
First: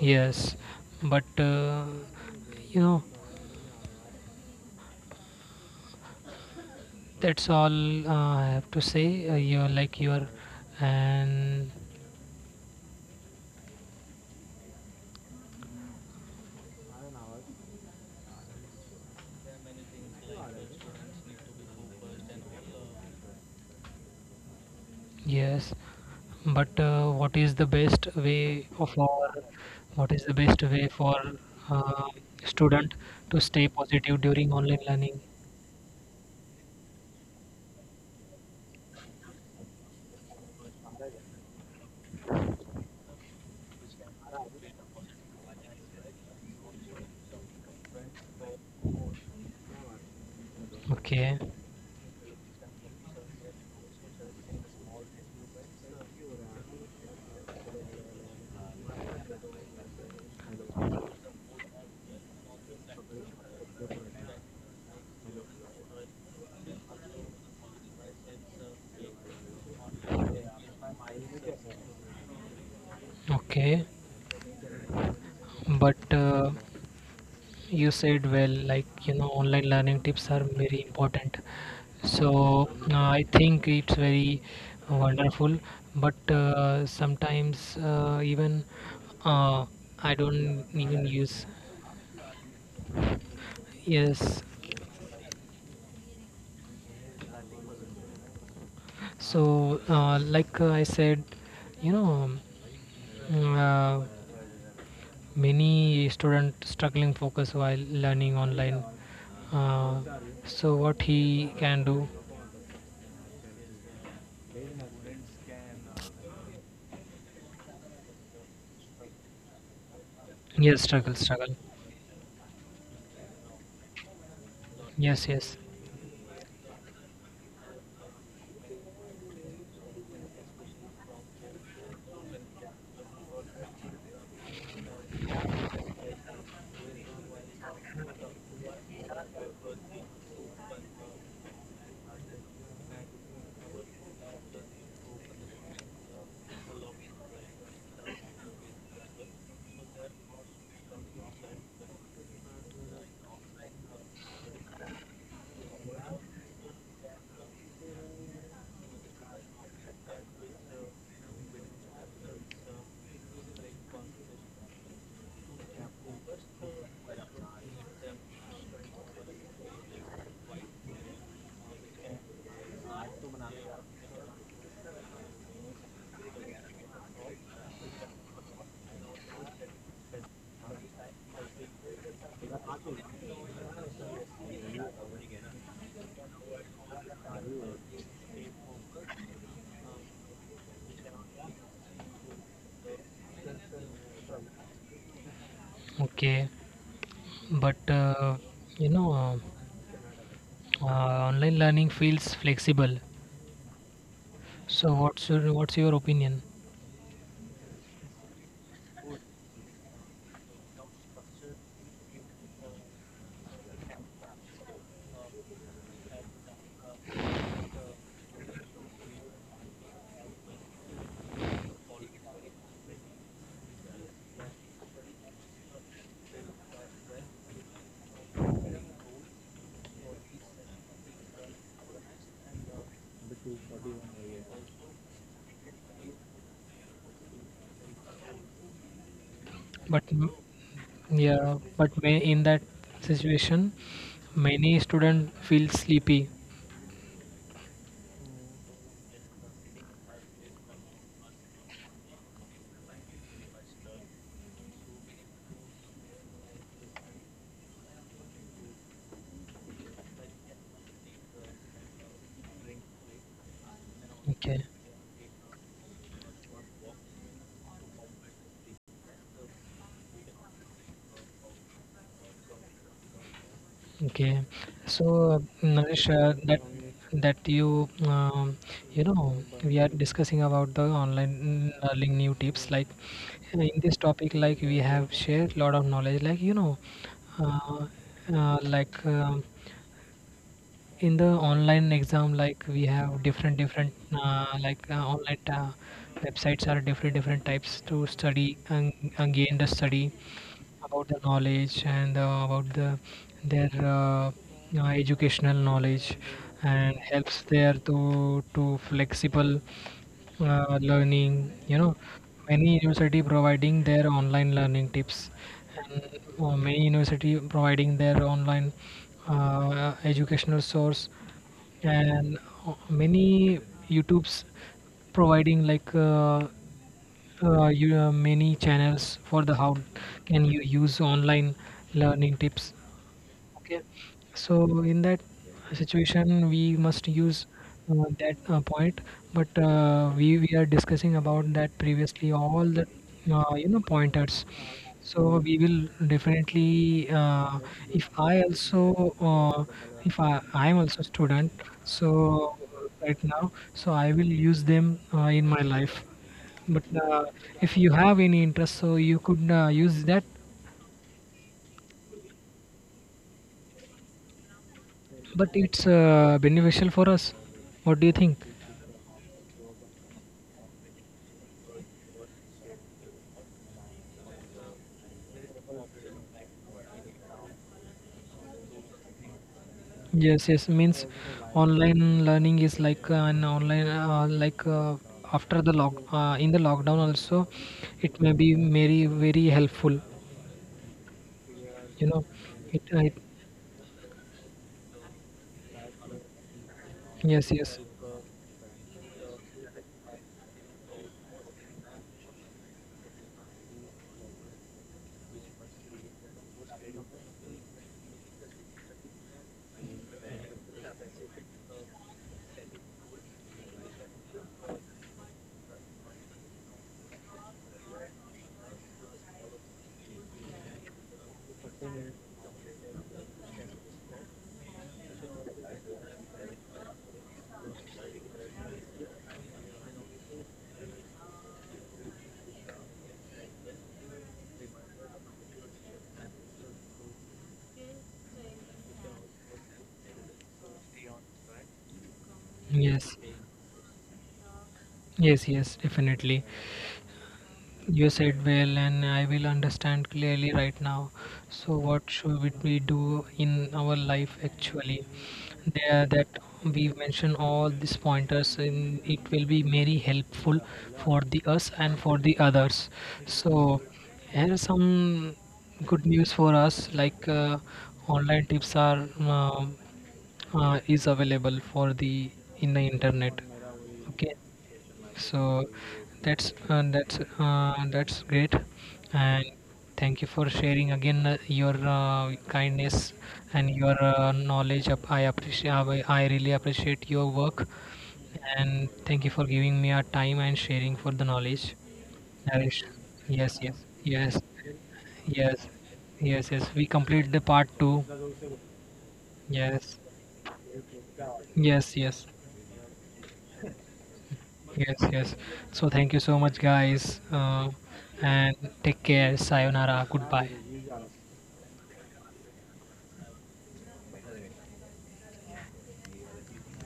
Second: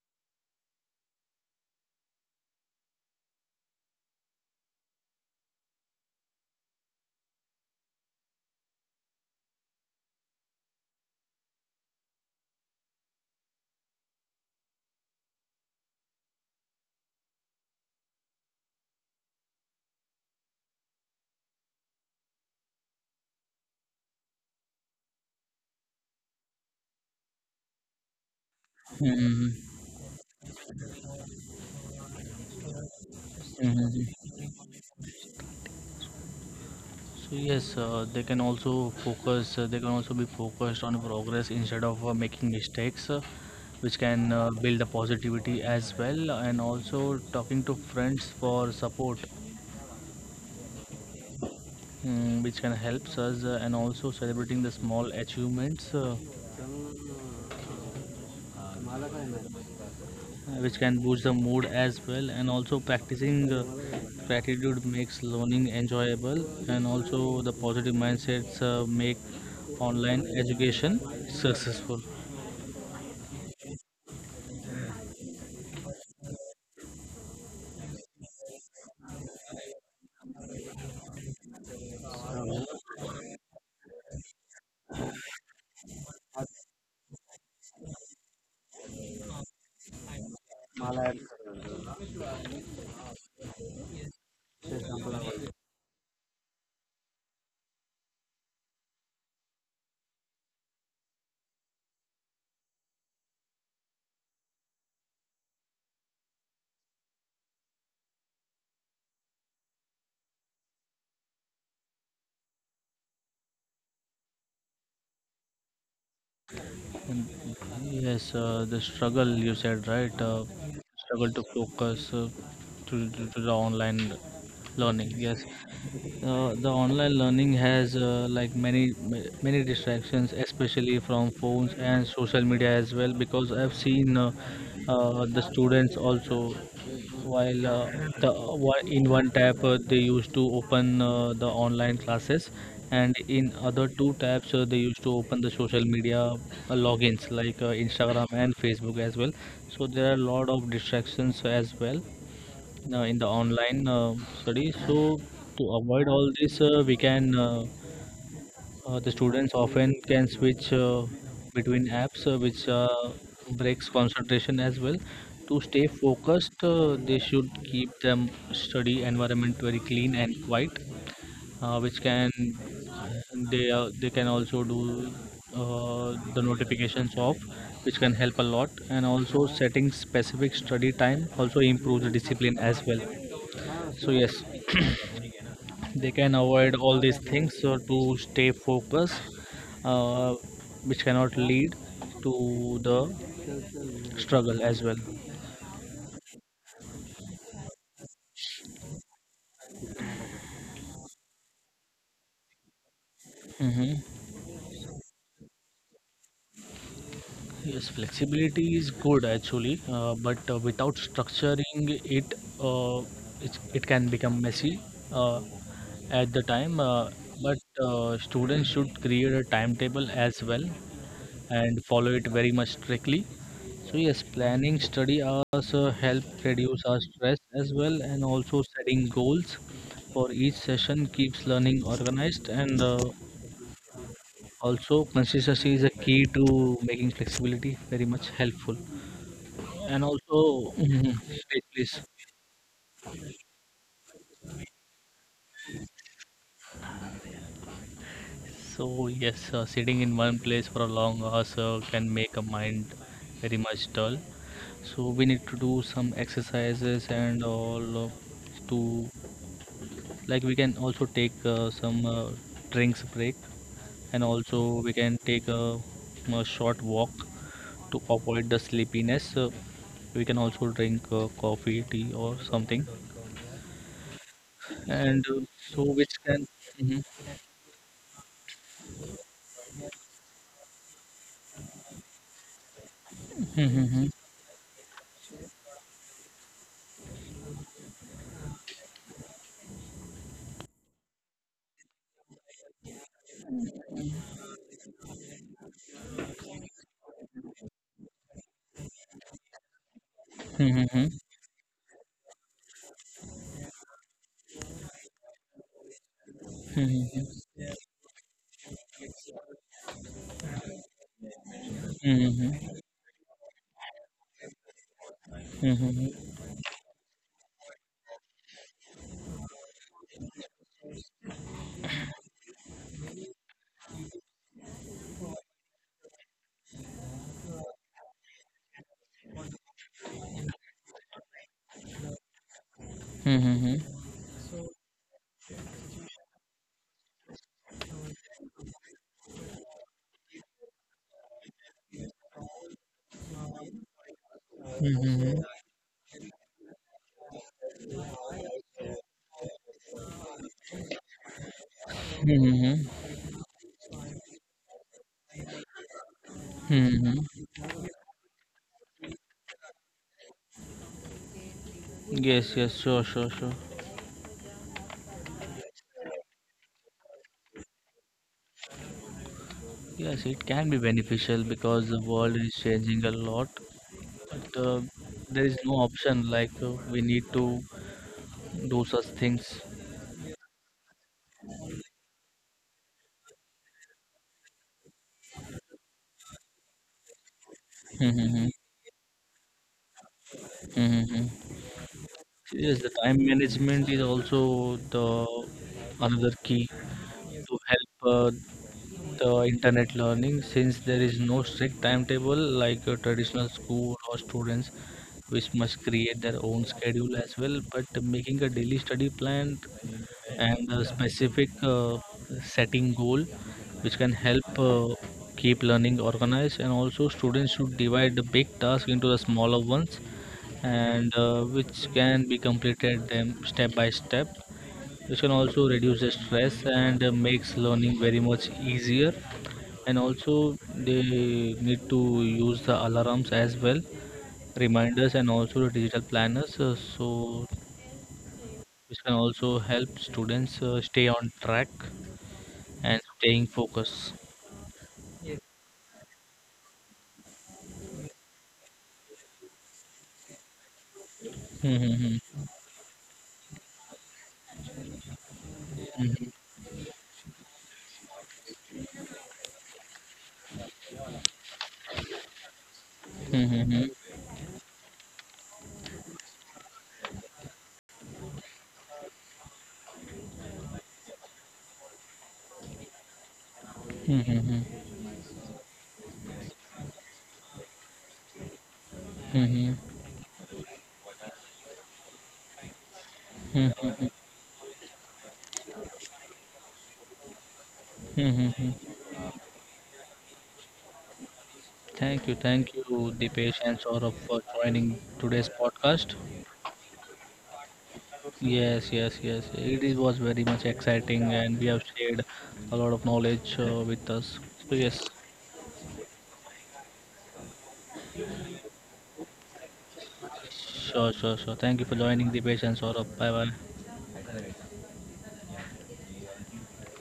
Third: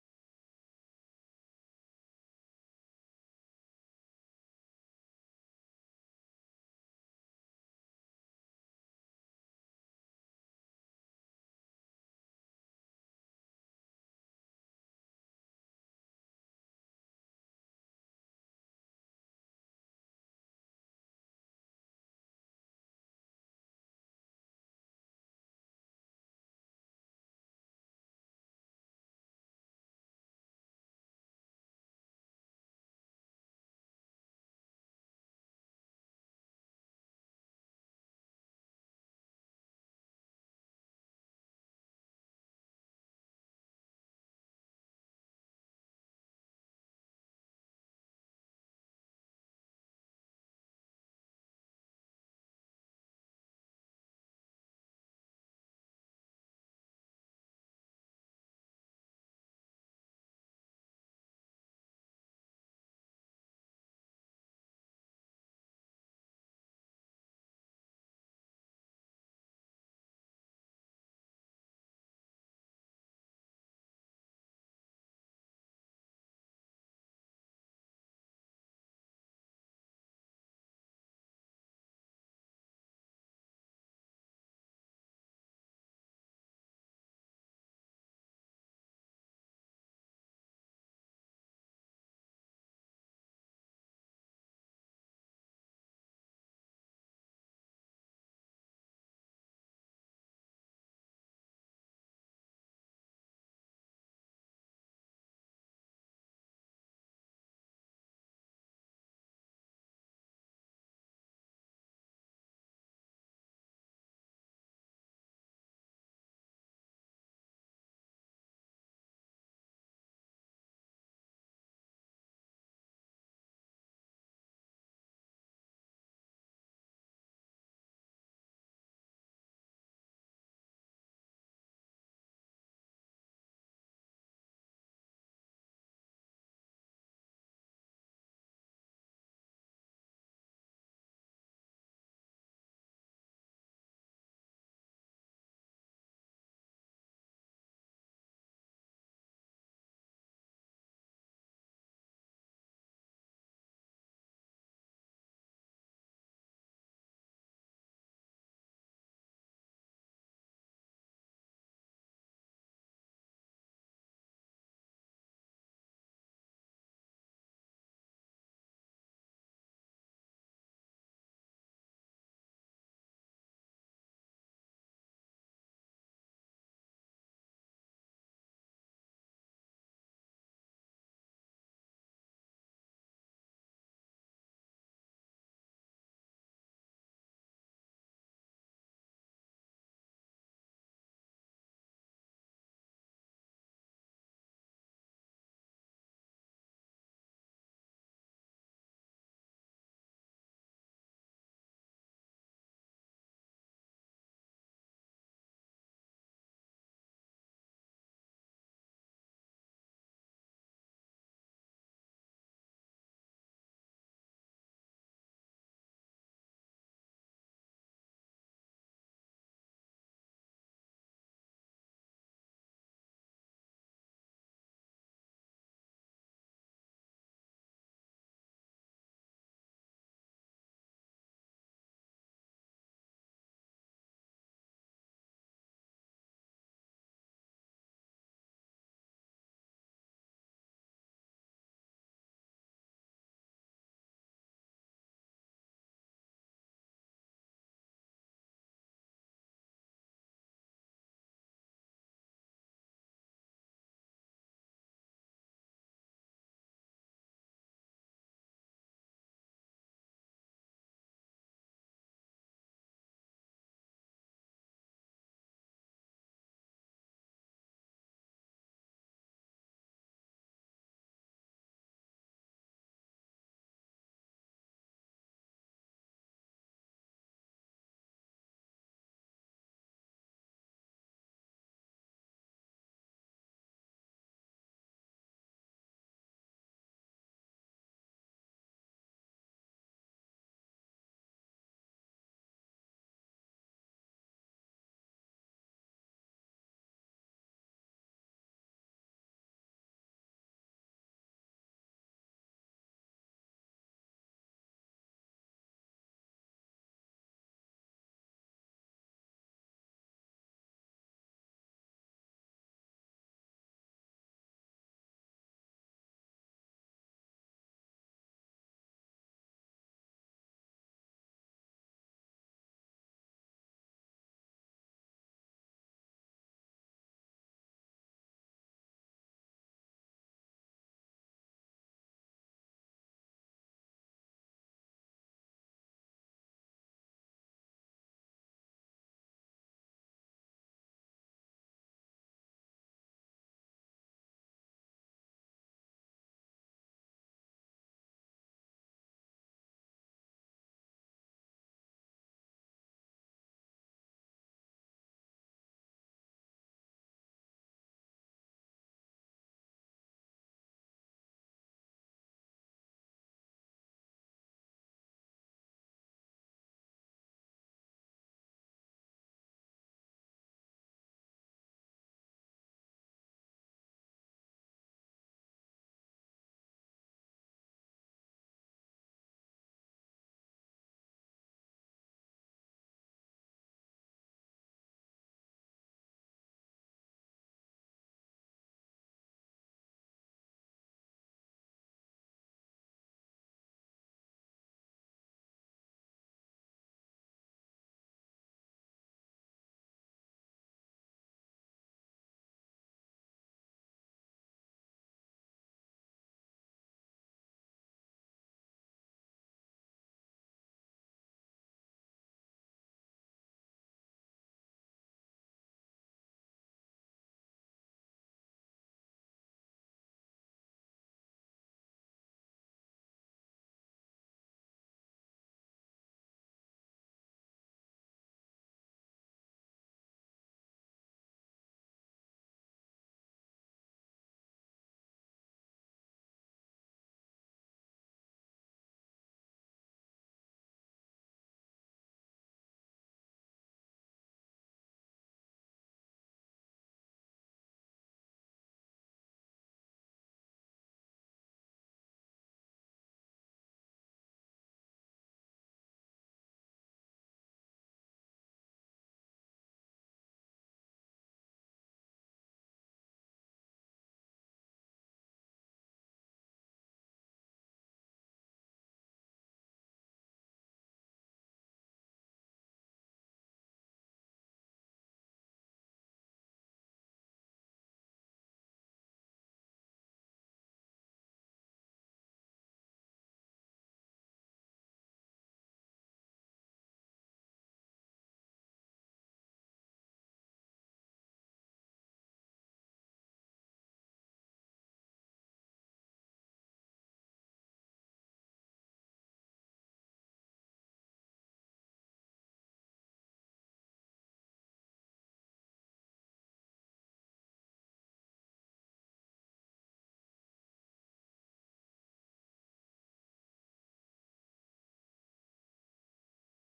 yes. But you know, that's all I have to say. You're like you're and Yes. But Hmm. what is the best way for uh, student to stay positive Hmm. during online learning? So yes, they can also focus. They can also be focused on progress instead of making mistakes, which can build the positivity as well, and also talking to friends for support, Okay, mm, which can helps us, and also celebrating the small achievements. Which can boost the mood as well. And also practicing gratitude makes learning enjoyable, and also the positive mindsets make online education successful. okay. But you said well, like you know, online learning tips are very important. So I think it's very wonderful, but sometimes even uh, I don't even use. Yes. So, I said, you know, mm, many student struggling focus while learning online. Uh, so, what he can do? And yes, the struggle you said, right? Yes, struggle, Struggle to struggle. focus, to the online learning. Yes, Yes, yes. The online learning has like many distractions, especially from phones and social media as well. Because I've seen the students also while in one tab they used to open the online classes, and in other two tabs they used to open the social media logins like Instagram and Facebook as well. So there are a lot of distractions as well in the online study. So to avoid all this, we can the students often can switch between apps, which breaks concentration as well. To stay focused, they should keep them study environment very clean and quiet, which can they can also do the notifications off, which can help a lot. And also setting specific study time also improves discipline as well. So yes, they can avoid all these things so to stay focused, uh, which cannot lead to the struggle as well. Okay. But you know, uh, online learning feels flexible. Hmm. So, what's your opinion? Yes, flexibility is good actually, but without structuring it, uh, it can become messy, uh, at the time, but students should create a timetable as well and follow it very much strictly. So yes, planning study hours help reduce our stress as well, and also setting goals for each session keeps learning organized. And also consistency is a key to making flexibility very much helpful. And But m- also, stay yeah. please. But may in that situation, many student feel sleepy. So yes, sitting in one place for a long hours can make a mind very much dull. So we need to do some exercises and all to like we can also take some drinks break, and also Okay, we can take a short walk to avoid the sleepiness. We can also drink coffee tea or something. okay. And uh, So so Naresh, which can that Mhm. that you you know, we are discussing about the online learning new tips, like in this Mhm, topic, like we have shared lot of knowledge, like you know, uh, uh, like. um in the online exam, like we have different online websites are different types to study, and gain the study mhm, about the knowledge and about the their educational knowledge, and helps mhm, there to flexible learning, you know. mhm, Many university providing their online learning tips. And mhm, many university providing their online educational source. And many YouTubes providing like many channels for the how can you use online learning tips. Okay. So in that situation we must use that point. But we are discussing about that previously all the you know pointers. So mhm, we will definitely if I also uh, if I I am also student, mhm, so mhm, right now, so I will use them in my life. But mhm. if you have any interest, so you could use that. Yes, yes, sure, sure, sure. But it's beneficial for us. What do you think? Yes, it can be beneficial because the world is changing a lot. But there is no option. Like we need to do such things. Yes, yes. Means online learning is like an online like after the lock in the lockdown also, it may Mm-hmm. be very very helpful, Mm-hmm. you know. Yes, it, the it time management is also the another key Yes, to yes, help the internet learning, since there is no strict timetable like a traditional school or students, which must create their own schedule as well. But making a daily study plan and a specific setting goal, which can help keep learning organized. And also students should divide the big task into the smaller ones, and which can be completed them step by step, which can also reduce the stress and makes learning very much easier. And also they need to use the alarms as well, reminders, and also the digital planners, so which can also help students stay on track and yes. staying focused. Yes, yes, definitely. You said well, and I will understand clearly right now. So, what Mhm, should we do in our life actually? There, mhm, that we mention all these pointers, and it will be very helpful for the us and for the others. mhm, So, mhm, here are some good news for us. Like online tips are um is available for the in the internet. Okay. mhm, mhm, So that's that's great. And mhm, thank you for sharing again your kindness and your mhm, knowledge. I appreciate. I really appreciate your work, mhm, mhm. and thank you for giving me a time and sharing for the knowledge. I, Thank yes, you, Dipesh yes, and Saurabh, yes, for joining today's yes, podcast. yes, yes. We complete the part two. Yes, yes, yes. It is, Yes, was very much exciting, and we have yes, shared yes. a lot of knowledge with us. So, Yes, yes, yes. So thank you so much, guys. And take care. Sayonara. Goodbye. sure, sure, sure. Thank you for joining, Dipesh and Saurabh. Bye bye.